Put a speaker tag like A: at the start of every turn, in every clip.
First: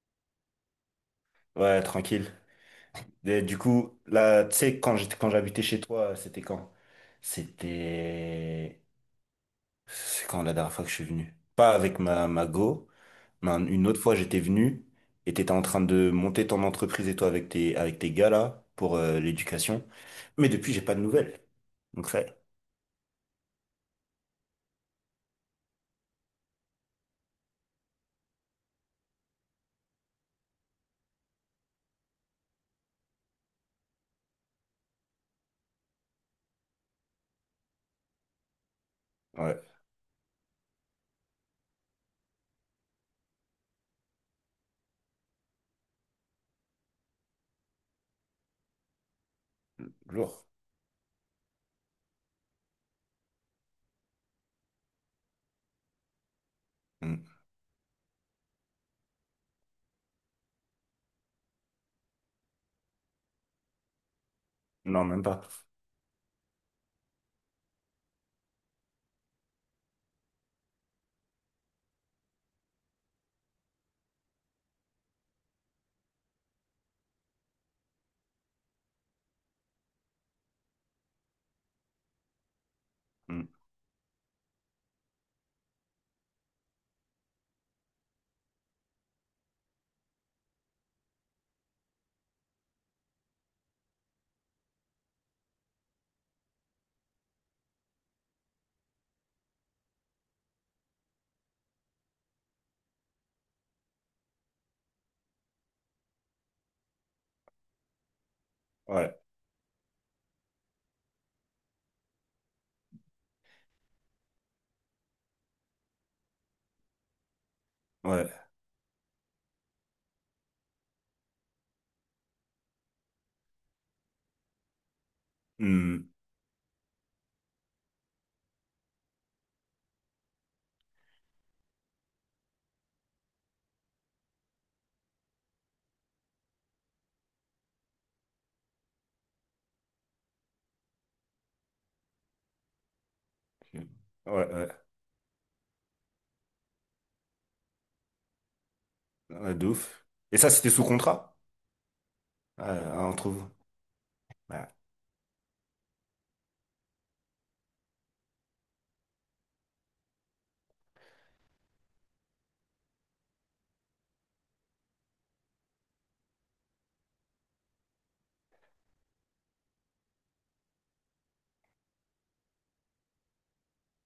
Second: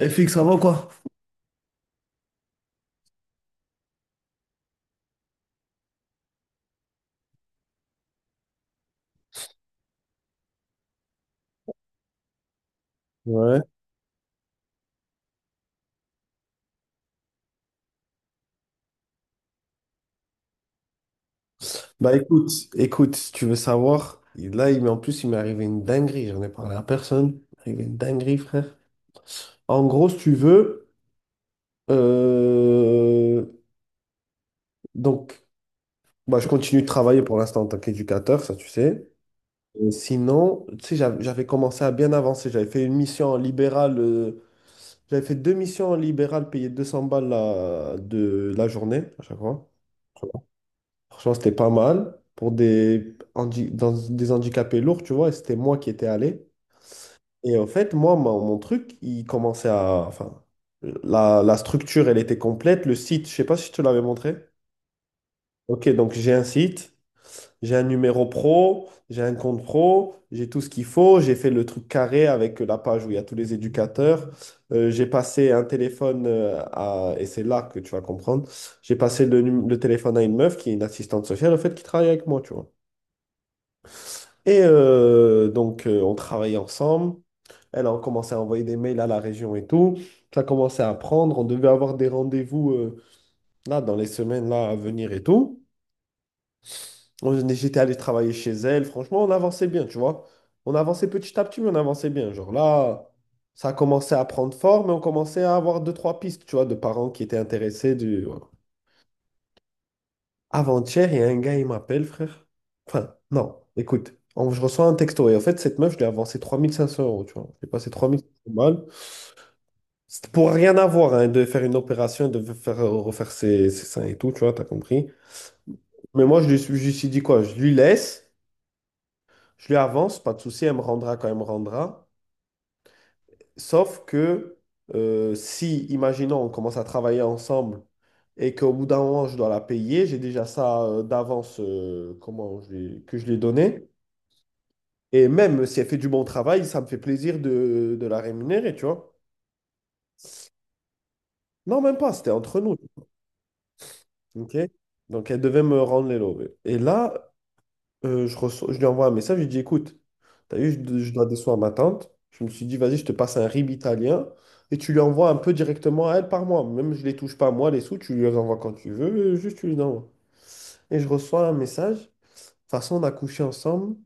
A: FX, ça avant quoi?
B: Ouais, tranquille. Et du coup, là, tu sais, quand j'habitais chez toi, c'était quand? C'était... C'est quand la dernière fois que je suis venu? Pas avec ma go, mais
A: Ouais.
B: une autre fois, j'étais venu et t'étais en train de monter ton entreprise et toi avec tes gars là, pour l'éducation. Mais depuis, j'ai pas de nouvelles. Donc
A: Bah
B: ça.
A: écoute, écoute, si tu veux savoir, là, en plus, il m'est arrivé une dinguerie, j'en ai parlé à personne. Il m'est arrivé une dinguerie, frère. En gros, si tu veux, euh, donc, bah, je continue de travailler pour l'instant en tant qu'éducateur, ça tu sais.
B: Ouais,
A: Et sinon, tu sais, j'avais commencé à bien avancer, j'avais fait une mission en libéral, j'avais fait deux missions en libéral payées 200 balles la, de la journée à chaque fois.
B: lourd.
A: Franchement, c'était pas mal pour dans des handicapés lourds, tu vois. Et c'était moi qui étais allé.
B: Hmm.
A: Et en fait, moi, mon truc, il commençait à. Enfin, la structure, elle était complète. Le site, je sais pas si je te l'avais montré.
B: Non, même pas.
A: Ok, donc j'ai un site, j'ai un numéro pro, j'ai un compte pro, j'ai tout ce qu'il faut. J'ai fait le truc carré avec la page où il y a tous les éducateurs. J'ai passé un téléphone à. Et c'est là que tu vas comprendre. J'ai passé le téléphone à une meuf qui est une assistante sociale, en fait, qui travaille avec moi, tu vois.
B: Hmm.
A: Et donc, on travaillait ensemble. Elle a commencé à envoyer des mails à la région et tout. Ça commençait à prendre. On devait avoir des rendez-vous là dans les semaines là à venir et tout. J'étais allé travailler chez elle. Franchement, on avançait bien, tu vois. On avançait petit à petit, mais on avançait bien. Genre là, ça a commencé à prendre forme et on commençait à avoir deux, trois pistes, tu vois, de parents qui étaient intéressés. Du...
B: Ouais,
A: Avant-hier, il y a un gars, il m'appelle, frère. Enfin, non, écoute, je reçois un texto. Et en fait, cette meuf, je lui ai avancé 3 500 euros, tu vois. J'ai passé
B: ouais.
A: 3500 balles. C'était pour rien avoir, hein, de faire une opération, de faire, refaire ses seins et tout, tu vois, t'as compris.
B: Hmm.
A: Mais moi, je lui suis dit quoi? Je lui laisse, je lui avance, pas de souci, elle me rendra quand elle me rendra. Sauf que si, imaginons, on commence à travailler ensemble et qu'au bout d'un moment, je dois la payer, j'ai déjà ça d'avance, que je lui ai donné.
B: Ouais, ouais.
A: Et même si elle fait du bon travail, ça me fait plaisir de la rémunérer, tu vois.
B: Ouais, de ouf. Et ça, c'était sous contrat,
A: Non, même pas, c'était entre nous.
B: entre vous.
A: Ok.
B: Ouais.
A: Donc, elle devait me rendre les lovés. Et là, je lui envoie un message, je lui dis, écoute, t'as vu, je dois décevoir ma tante. Je me suis dit, vas-y, je te passe un RIB italien et tu lui envoies un peu directement à elle par mois. Même je les touche pas, moi, les sous, tu lui les envoies quand tu veux, juste tu lui envoies. Et je reçois un message, de toute façon, on a couché ensemble,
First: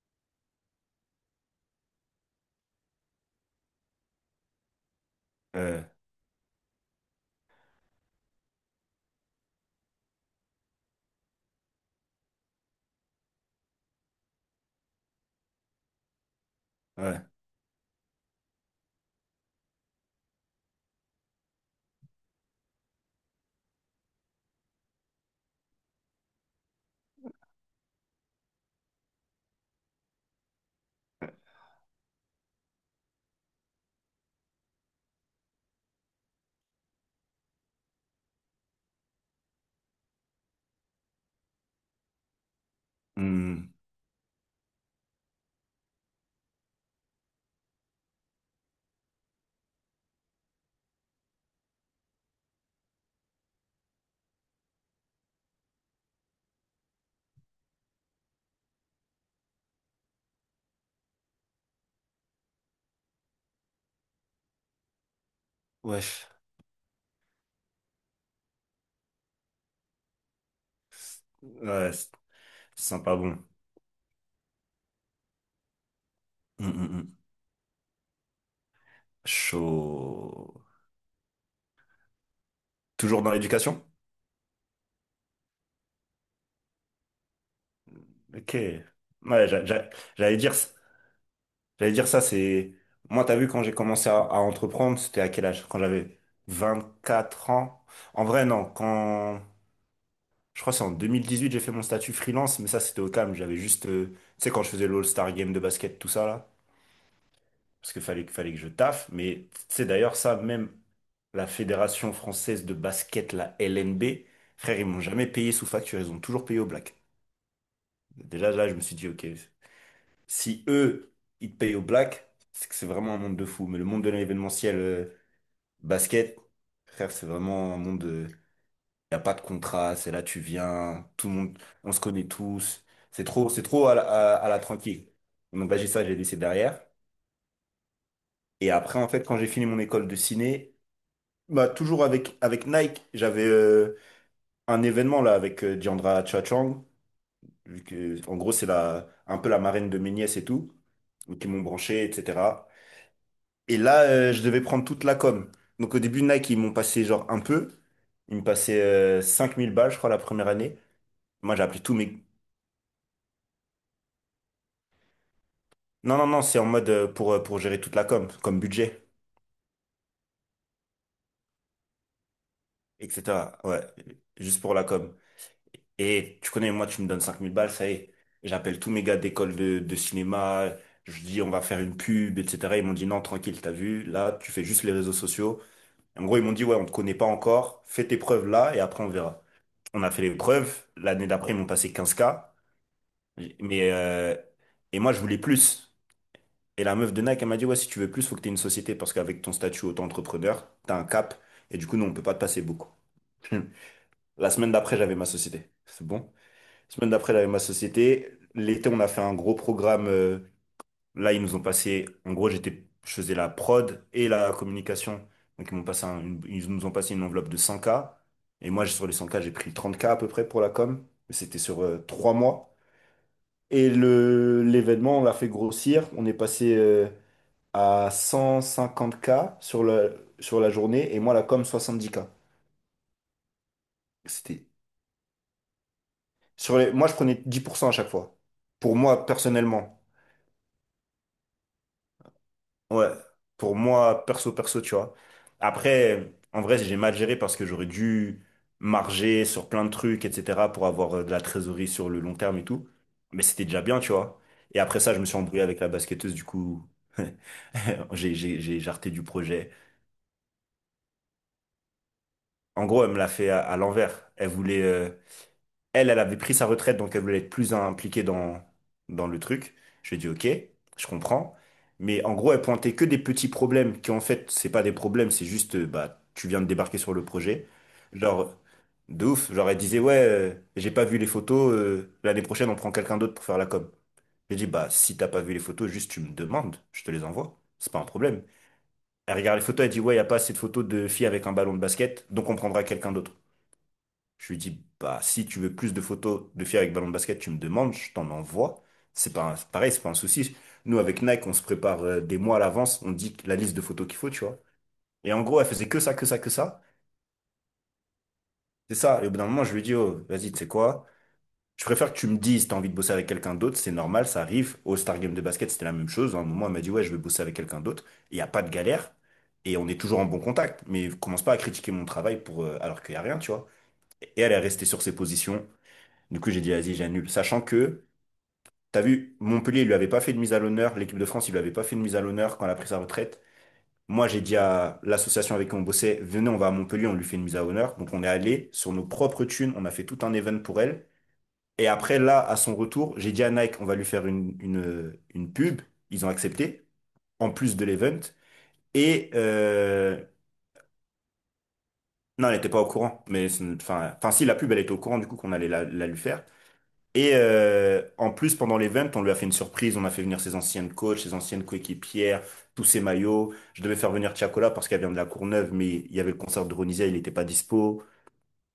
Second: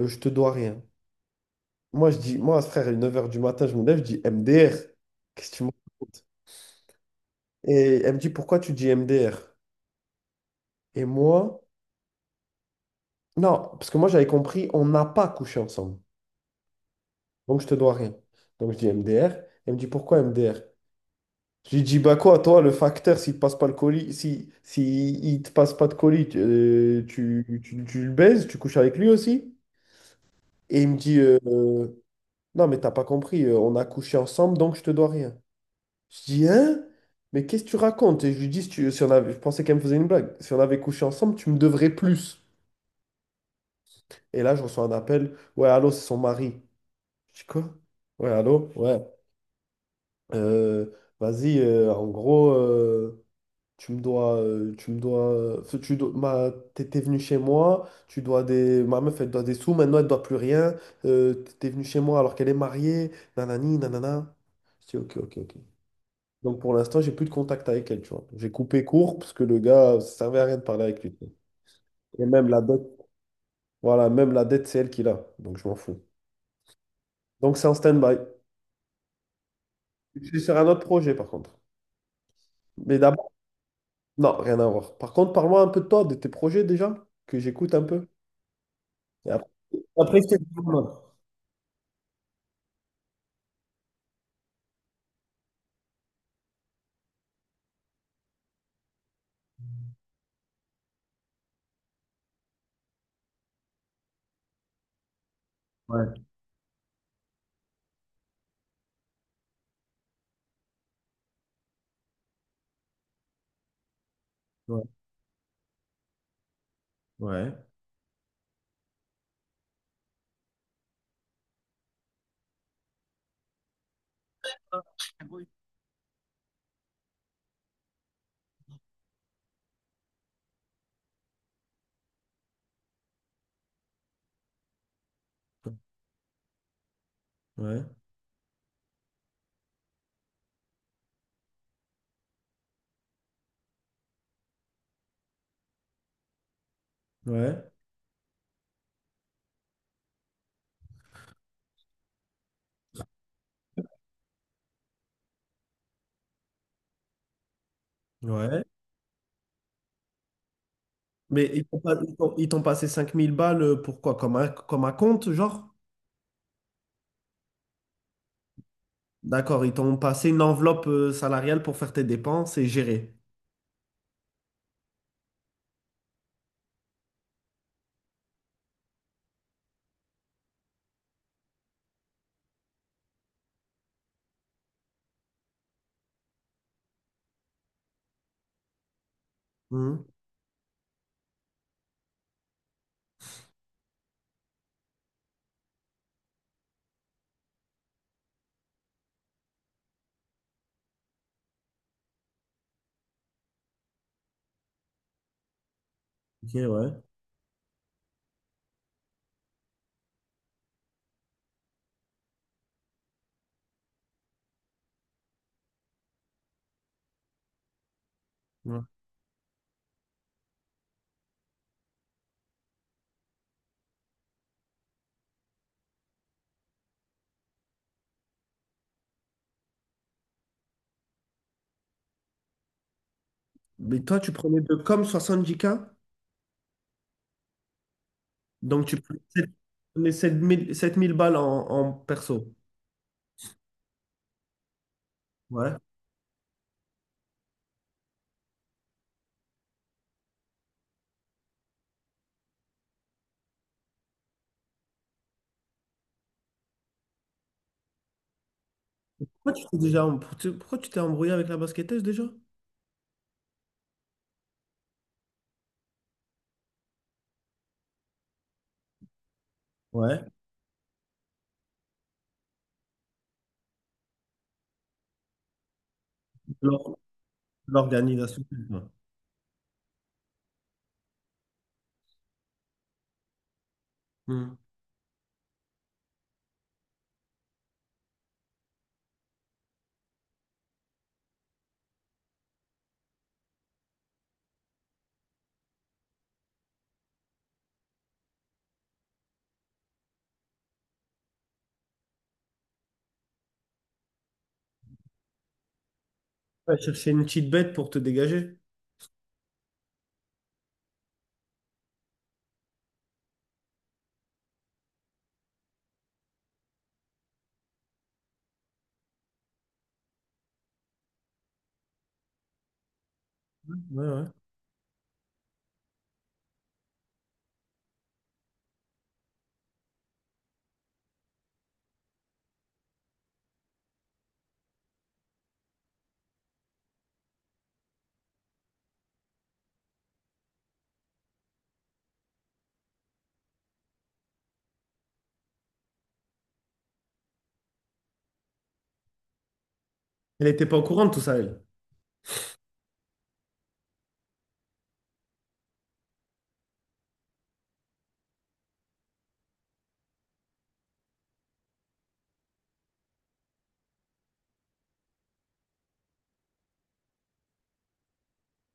A: je te dois rien. Moi, je dis, moi, frère, à 9 h du matin, je me lève, je dis MDR. Qu'est-ce que tu me
B: Euh,
A: racontes? Et elle me dit, pourquoi tu dis MDR? Et moi, non, parce que moi, j'avais compris, on n'a pas couché ensemble.
B: ouais.
A: Donc, je te dois rien. Donc, je dis MDR. Elle me dit, pourquoi MDR? Je lui dis, bah quoi, toi, le facteur, s'il te passe pas le colis, si il te passe pas de colis, tu le baises, tu couches avec lui aussi? Et il me dit, non, mais t'as pas compris, on a couché ensemble, donc je te dois rien. Je dis, hein? Mais qu'est-ce que tu racontes? Et je lui dis, si on avait, je pensais qu'elle me faisait une blague. Si on avait couché ensemble, tu me devrais plus.
B: Hmm.
A: Et là, je reçois un appel. Ouais, allô, c'est son mari. Je dis quoi? Ouais, allô? Ouais. Euh, vas-y, en gros, tu me dois. T'es venu chez moi, tu dois des. Ma meuf, elle doit des sous, maintenant, elle doit plus rien. T'es venu chez moi alors qu'elle est mariée. Nanani, nanana. Je dis, ok, ok, ok.
B: Wesh.
A: Donc pour l'instant, j'ai plus de contact avec elle, tu vois. J'ai coupé court parce que le gars, ça servait à rien de parler avec lui. Tu vois.
B: Ouais, c'est
A: Et même la
B: c'est
A: dette,
B: sympa, bon.
A: voilà, même la dette, c'est elle qui l'a. Donc je m'en fous.
B: Hmm, hmm, hmm.
A: Donc c'est en stand-by. Je suis sur
B: Chaud.
A: un autre projet par contre. Mais
B: Toujours dans
A: d'abord,
B: l'éducation?
A: non, rien à voir. Par contre, parle-moi un peu de toi, de tes projets déjà, que j'écoute un peu.
B: Ok.
A: Et
B: Ouais,
A: après, après, je
B: j'allais
A: te dis
B: dire,
A: mon nom.
B: j'allais dire ça. Moi, t'as vu, quand j'ai commencé à entreprendre, c'était à quel âge? Quand j'avais 24 ans? En vrai, non. Je crois que c'est en 2018 j'ai fait mon statut freelance, mais ça, c'était au calme. Tu sais, quand je faisais l'All-Star Game de basket, tout
A: Ouais,
B: ça, là. Parce qu'il fallait que je taffe. Mais, tu sais, d'ailleurs, la Fédération française de basket, la LNB, frère, ils
A: ouais,
B: m'ont jamais payé sous facture, ils ont toujours payé au black.
A: ouais,
B: Déjà là, je me suis dit, ok, si eux, ils te payent au black, c'est que c'est vraiment un monde de fou. Mais le monde de l'événementiel basket, frère, c'est vraiment un monde. Il n'y a pas de contrat, c'est là tu viens, tout le monde, on se connaît tous. C'est trop à la tranquille. Donc là, j'ai ça, j'ai laissé derrière.
A: ouais,
B: Et après, en fait, quand j'ai fini mon école de ciné, bah, toujours avec Nike, un événement là avec Diandra Chachang,
A: ouais,
B: vu que en gros c'est la un peu la marraine de mes nièces et tout, donc ils m'ont branché, etc. Et là je devais prendre toute la com. Donc au début Nike ils m'ont passé genre un peu, ils me
A: ouais.
B: passaient 5000 balles je crois la première année.
A: Mais
B: Moi j'ai
A: ils t'ont
B: appelé tous
A: pas-
B: mes...
A: ils t'ont passé 5000 balles pour quoi? Comme un compte, genre?
B: Non, non, non, c'est en mode pour gérer toute la com, comme budget,
A: D'accord, ils t'ont passé une enveloppe salariale pour faire tes dépenses et gérer.
B: etc. Ouais, juste pour la com. Et tu connais, moi, tu me donnes 5000 balles, ça y est. J'appelle tous mes gars d'école de cinéma, je dis on va faire une pub, etc. Ils m'ont dit non, tranquille, t'as vu, là, tu fais juste les réseaux sociaux. En gros, ils m'ont dit ouais, on te connaît pas encore, fais tes preuves là et après on verra. On
A: Mhm.
B: a fait les preuves, l'année d'après, ils m'ont passé 15K, mais et moi, je voulais plus. Et la meuf de Nike, elle m'a dit ouais, si tu veux plus, faut que t'aies une société parce qu'avec ton statut auto-entrepreneur, t'as un cap et du coup, non, on peut pas te passer beaucoup. La semaine d'après, j'avais ma société. C'est bon?
A: Ok, ouais.
B: Semaine d'après, la ma société. L'été, on a fait un gros programme. Là, ils nous ont passé. En gros, je faisais la prod et la communication. Donc, ils nous ont passé une enveloppe de 100K. Et
A: Ouais.
B: moi, sur les 100K, j'ai pris 30K à peu près pour la com. Mais c'était sur 3 mois. Et l'événement, on l'a fait grossir. On est passé à 150K sur la journée. Et moi, la com, 70K.
A: Mais toi, tu prenais
B: C'était,
A: de comme 70K
B: moi, je prenais 10% à chaque fois.
A: donc
B: Pour moi, personnellement.
A: prenais sept mille balles en, en perso.
B: Ouais, pour moi, perso, perso, tu vois.
A: Ouais.
B: Après, en vrai, j'ai mal géré parce que j'aurais dû marger sur plein de trucs, etc., pour avoir de la trésorerie sur le long terme et tout. Mais c'était déjà bien, tu vois. Et après ça, je me suis embrouillé avec la basketteuse, du coup, j'ai jarté du
A: Pourquoi tu
B: projet.
A: t'es déjà, em- tu- pourquoi tu t'es embrouillé avec la basketteuse déjà?
B: En gros, elle me l'a fait à l'envers. Elle, elle avait pris sa retraite, donc elle voulait être plus impliquée dans le truc. Je lui ai
A: Ouais.
B: dit, ok, je comprends. Mais en gros, elle pointait que des petits problèmes qui, en fait, c'est pas des problèmes, c'est juste, bah, tu viens de
A: L'or-
B: débarquer sur le projet.
A: L'organisation.
B: Genre,
A: Ouais.
B: de ouf. Genre, elle disait, ouais, j'ai pas vu les photos, l'année prochaine, on prend quelqu'un d'autre pour faire la com.
A: Mhm.
B: J'ai dit, bah, si t'as pas vu les photos, juste tu me demandes, je te les envoie. C'est pas un problème. Elle regarde les photos, elle dit, ouais, y a pas assez de photos de filles avec un ballon de basket, donc on prendra quelqu'un d'autre. Je lui dis, bah, si tu veux plus de photos de filles avec ballon de basket, tu me demandes, je t'en envoie. C'est pas un- Pareil, c'est pas un souci. Nous, avec Nike, on se prépare des mois à l'avance, on dit la liste de photos qu'il faut, tu vois. Et en gros, elle faisait que ça, que ça, que
A: Ouais,
B: ça.
A: chercher une petite bête pour te dégager.
B: C'est ça. Et au bout d'un moment, je lui dis, oh, vas-y, tu sais quoi? Je préfère que tu me dises, t'as envie de bosser avec quelqu'un d'autre, c'est normal, ça arrive. Au Star Game de basket, c'était la même chose. À un moment, elle m'a dit, ouais, je vais bosser avec quelqu'un d'autre. Il n'y a pas de galère. Et on est toujours en bon contact. Mais commence pas à critiquer mon travail alors qu'il n'y a rien, tu vois.
A: Ouais, ouais.
B: Et elle est restée sur ses positions. Du coup, j'ai dit, vas-y, j'annule. Sachant que, t'as vu, Montpellier, il lui avait pas fait de mise à l'honneur. L'équipe de France, il lui avait pas fait de mise à l'honneur quand elle a pris sa retraite. Moi, j'ai dit à l'association avec qui on bossait, venez, on va à Montpellier, on lui fait une mise à l'honneur. Donc, on est allé sur nos propres thunes, on a fait tout un event pour elle. Et après, là, à son retour, j'ai dit à Nike, on va lui faire une pub. Ils ont accepté, en plus de l'event. Et, euh,
A: Elle n'était pas au courant de tout ça, elle.
B: non, elle n'était pas au courant. Enfin, si, la pub, elle était au courant, du coup, qu'on allait la lui faire. En plus, pendant l'event, on lui a fait une surprise. On a fait venir ses anciennes coachs, ses anciennes coéquipières, tous ses maillots. Je devais faire venir Tiakola parce qu'elle vient de la Courneuve, mais il y avait le concert de Ronisia, il n'était pas dispo.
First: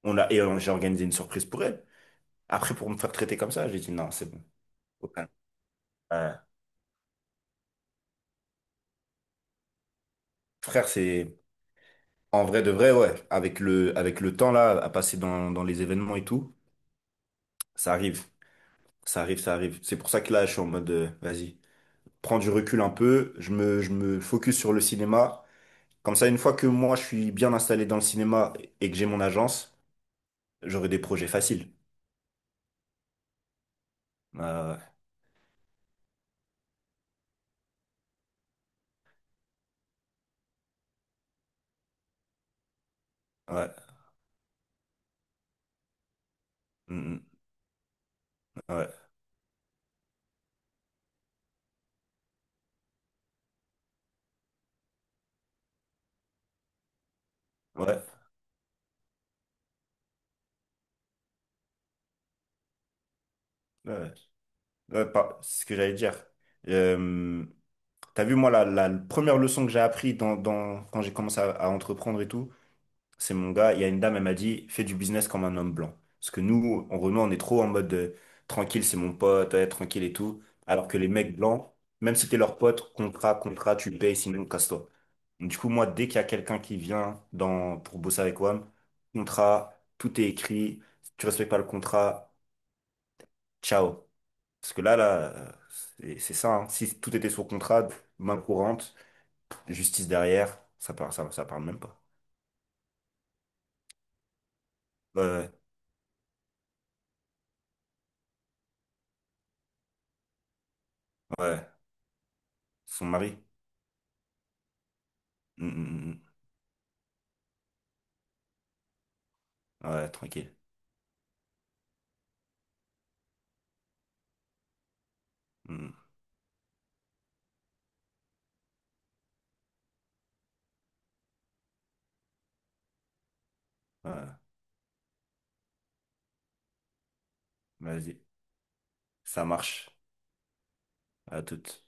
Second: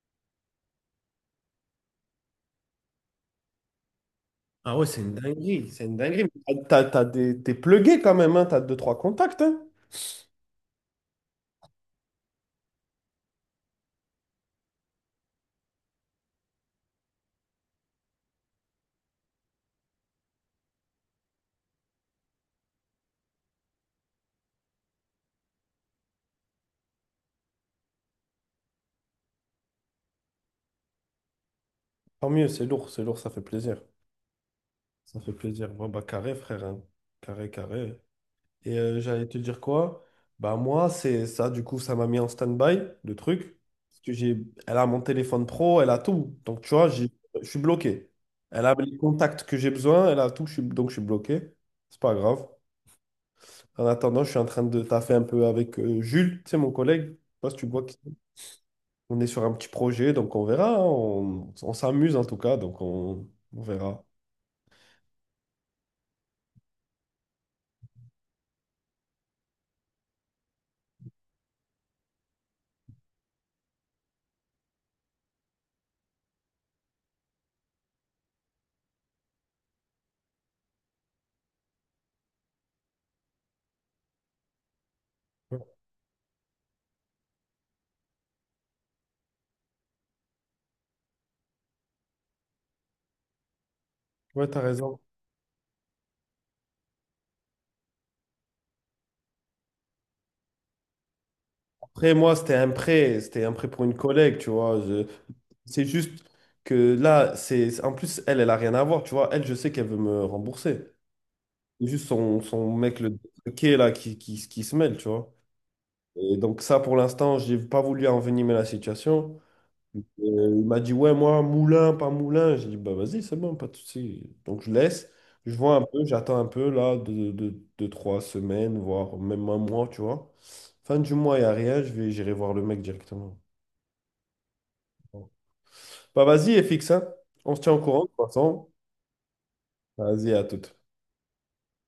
B: On l'a et J'ai organisé une surprise pour elle. Après, pour me faire traiter comme ça, j'ai dit non, c'est bon.
A: Ah ouais, c'est
B: Au
A: une
B: calme.
A: dinguerie, c'est une dinguerie.
B: Euh,
A: Mais t'as des, t'es plugué quand même, hein, t'as deux, trois contacts, hein.
B: Frère, c'est en vrai de vrai, ouais. Avec le temps là, à passer dans les événements et tout, ça arrive, ça arrive, ça arrive. C'est pour ça que là, je suis en mode, vas-y, prends du recul un peu. Je me focus sur le cinéma. Comme ça, une fois que moi, je suis bien installé dans le cinéma et que j'ai mon agence, j'aurai des projets faciles.
A: Tant mieux, c'est lourd, ça fait plaisir.
B: Euh,
A: Ça fait plaisir. Bon, bah, carré, frère. Hein. Carré, carré. Et j'allais te dire quoi? Bah, moi, c'est ça, du coup, ça m'a mis en stand-by, le truc.
B: ouais,
A: Parce que j'ai... Elle a mon téléphone pro, elle a tout. Donc, tu vois,
B: mm, mm,
A: je suis bloqué. Elle a
B: ouais,
A: les contacts que j'ai besoin, elle a tout, je suis... donc je suis bloqué. C'est pas grave. En attendant, je suis en train de taffer un peu avec Jules, tu sais, mon collègue. Je sais pas si tu vois qui-
B: ouais,
A: on est sur un petit projet, donc on verra. Hein. On s'amuse en tout cas, donc on
B: ouais,
A: verra.
B: ouais. Ouais, c'est ce que j'allais dire. Euh, T'as vu, moi, la première leçon que j'ai appris quand j'ai commencé à entreprendre et tout, c'est mon gars, il y a une dame, elle m'a dit, fais du business comme un homme blanc. Parce que nous, en Renault, on est trop en mode tranquille, c'est mon pote, ouais, tranquille et tout. Alors que les mecs blancs, même si t'es leur pote, contrat, contrat, tu payes, sinon casse-toi. Du coup, moi, dès qu'il y a quelqu'un qui pour bosser avec WAM, contrat, tout est écrit, si tu respectes pas le contrat, ciao.
A: Ouais, t'as
B: Parce que
A: raison.
B: euh, c'est ça, hein. Si tout était sur contrat, main courante, justice derrière, ça parle, ça parle même pas.
A: Après, moi, c'était un prêt pour une collègue, tu vois.
B: Ouais, ouais,
A: C'est juste que là, en plus, elle a rien à voir, tu vois. Elle, je sais qu'elle veut me rembourser.
B: ouais,
A: C'est juste son mec,
B: son
A: le
B: mari.
A: qui est là, qui se mêle, tu vois.
B: Mm, mm, mm.
A: Et donc, ça, pour l'instant, j'ai pas voulu envenimer la situation.
B: Mm. Ouais, tranquille.
A: Il m'a dit, ouais, moi, moulin, pas moulin. J'ai dit, bah vas-y, c'est bon, pas de souci. Donc je laisse, je vois
B: Mm,
A: un
B: mm.
A: peu, j'attends un peu, là, deux, trois semaines, voire même un mois, tu vois. Fin du mois, il n'y a rien, j'irai voir le mec directement.
B: Ouais,
A: Bon. Bah vas-y, FX, hein. On se tient au courant, de toute
B: vas-y,
A: façon.
B: ça marche.
A: Vas-y, à toute.
B: À toute.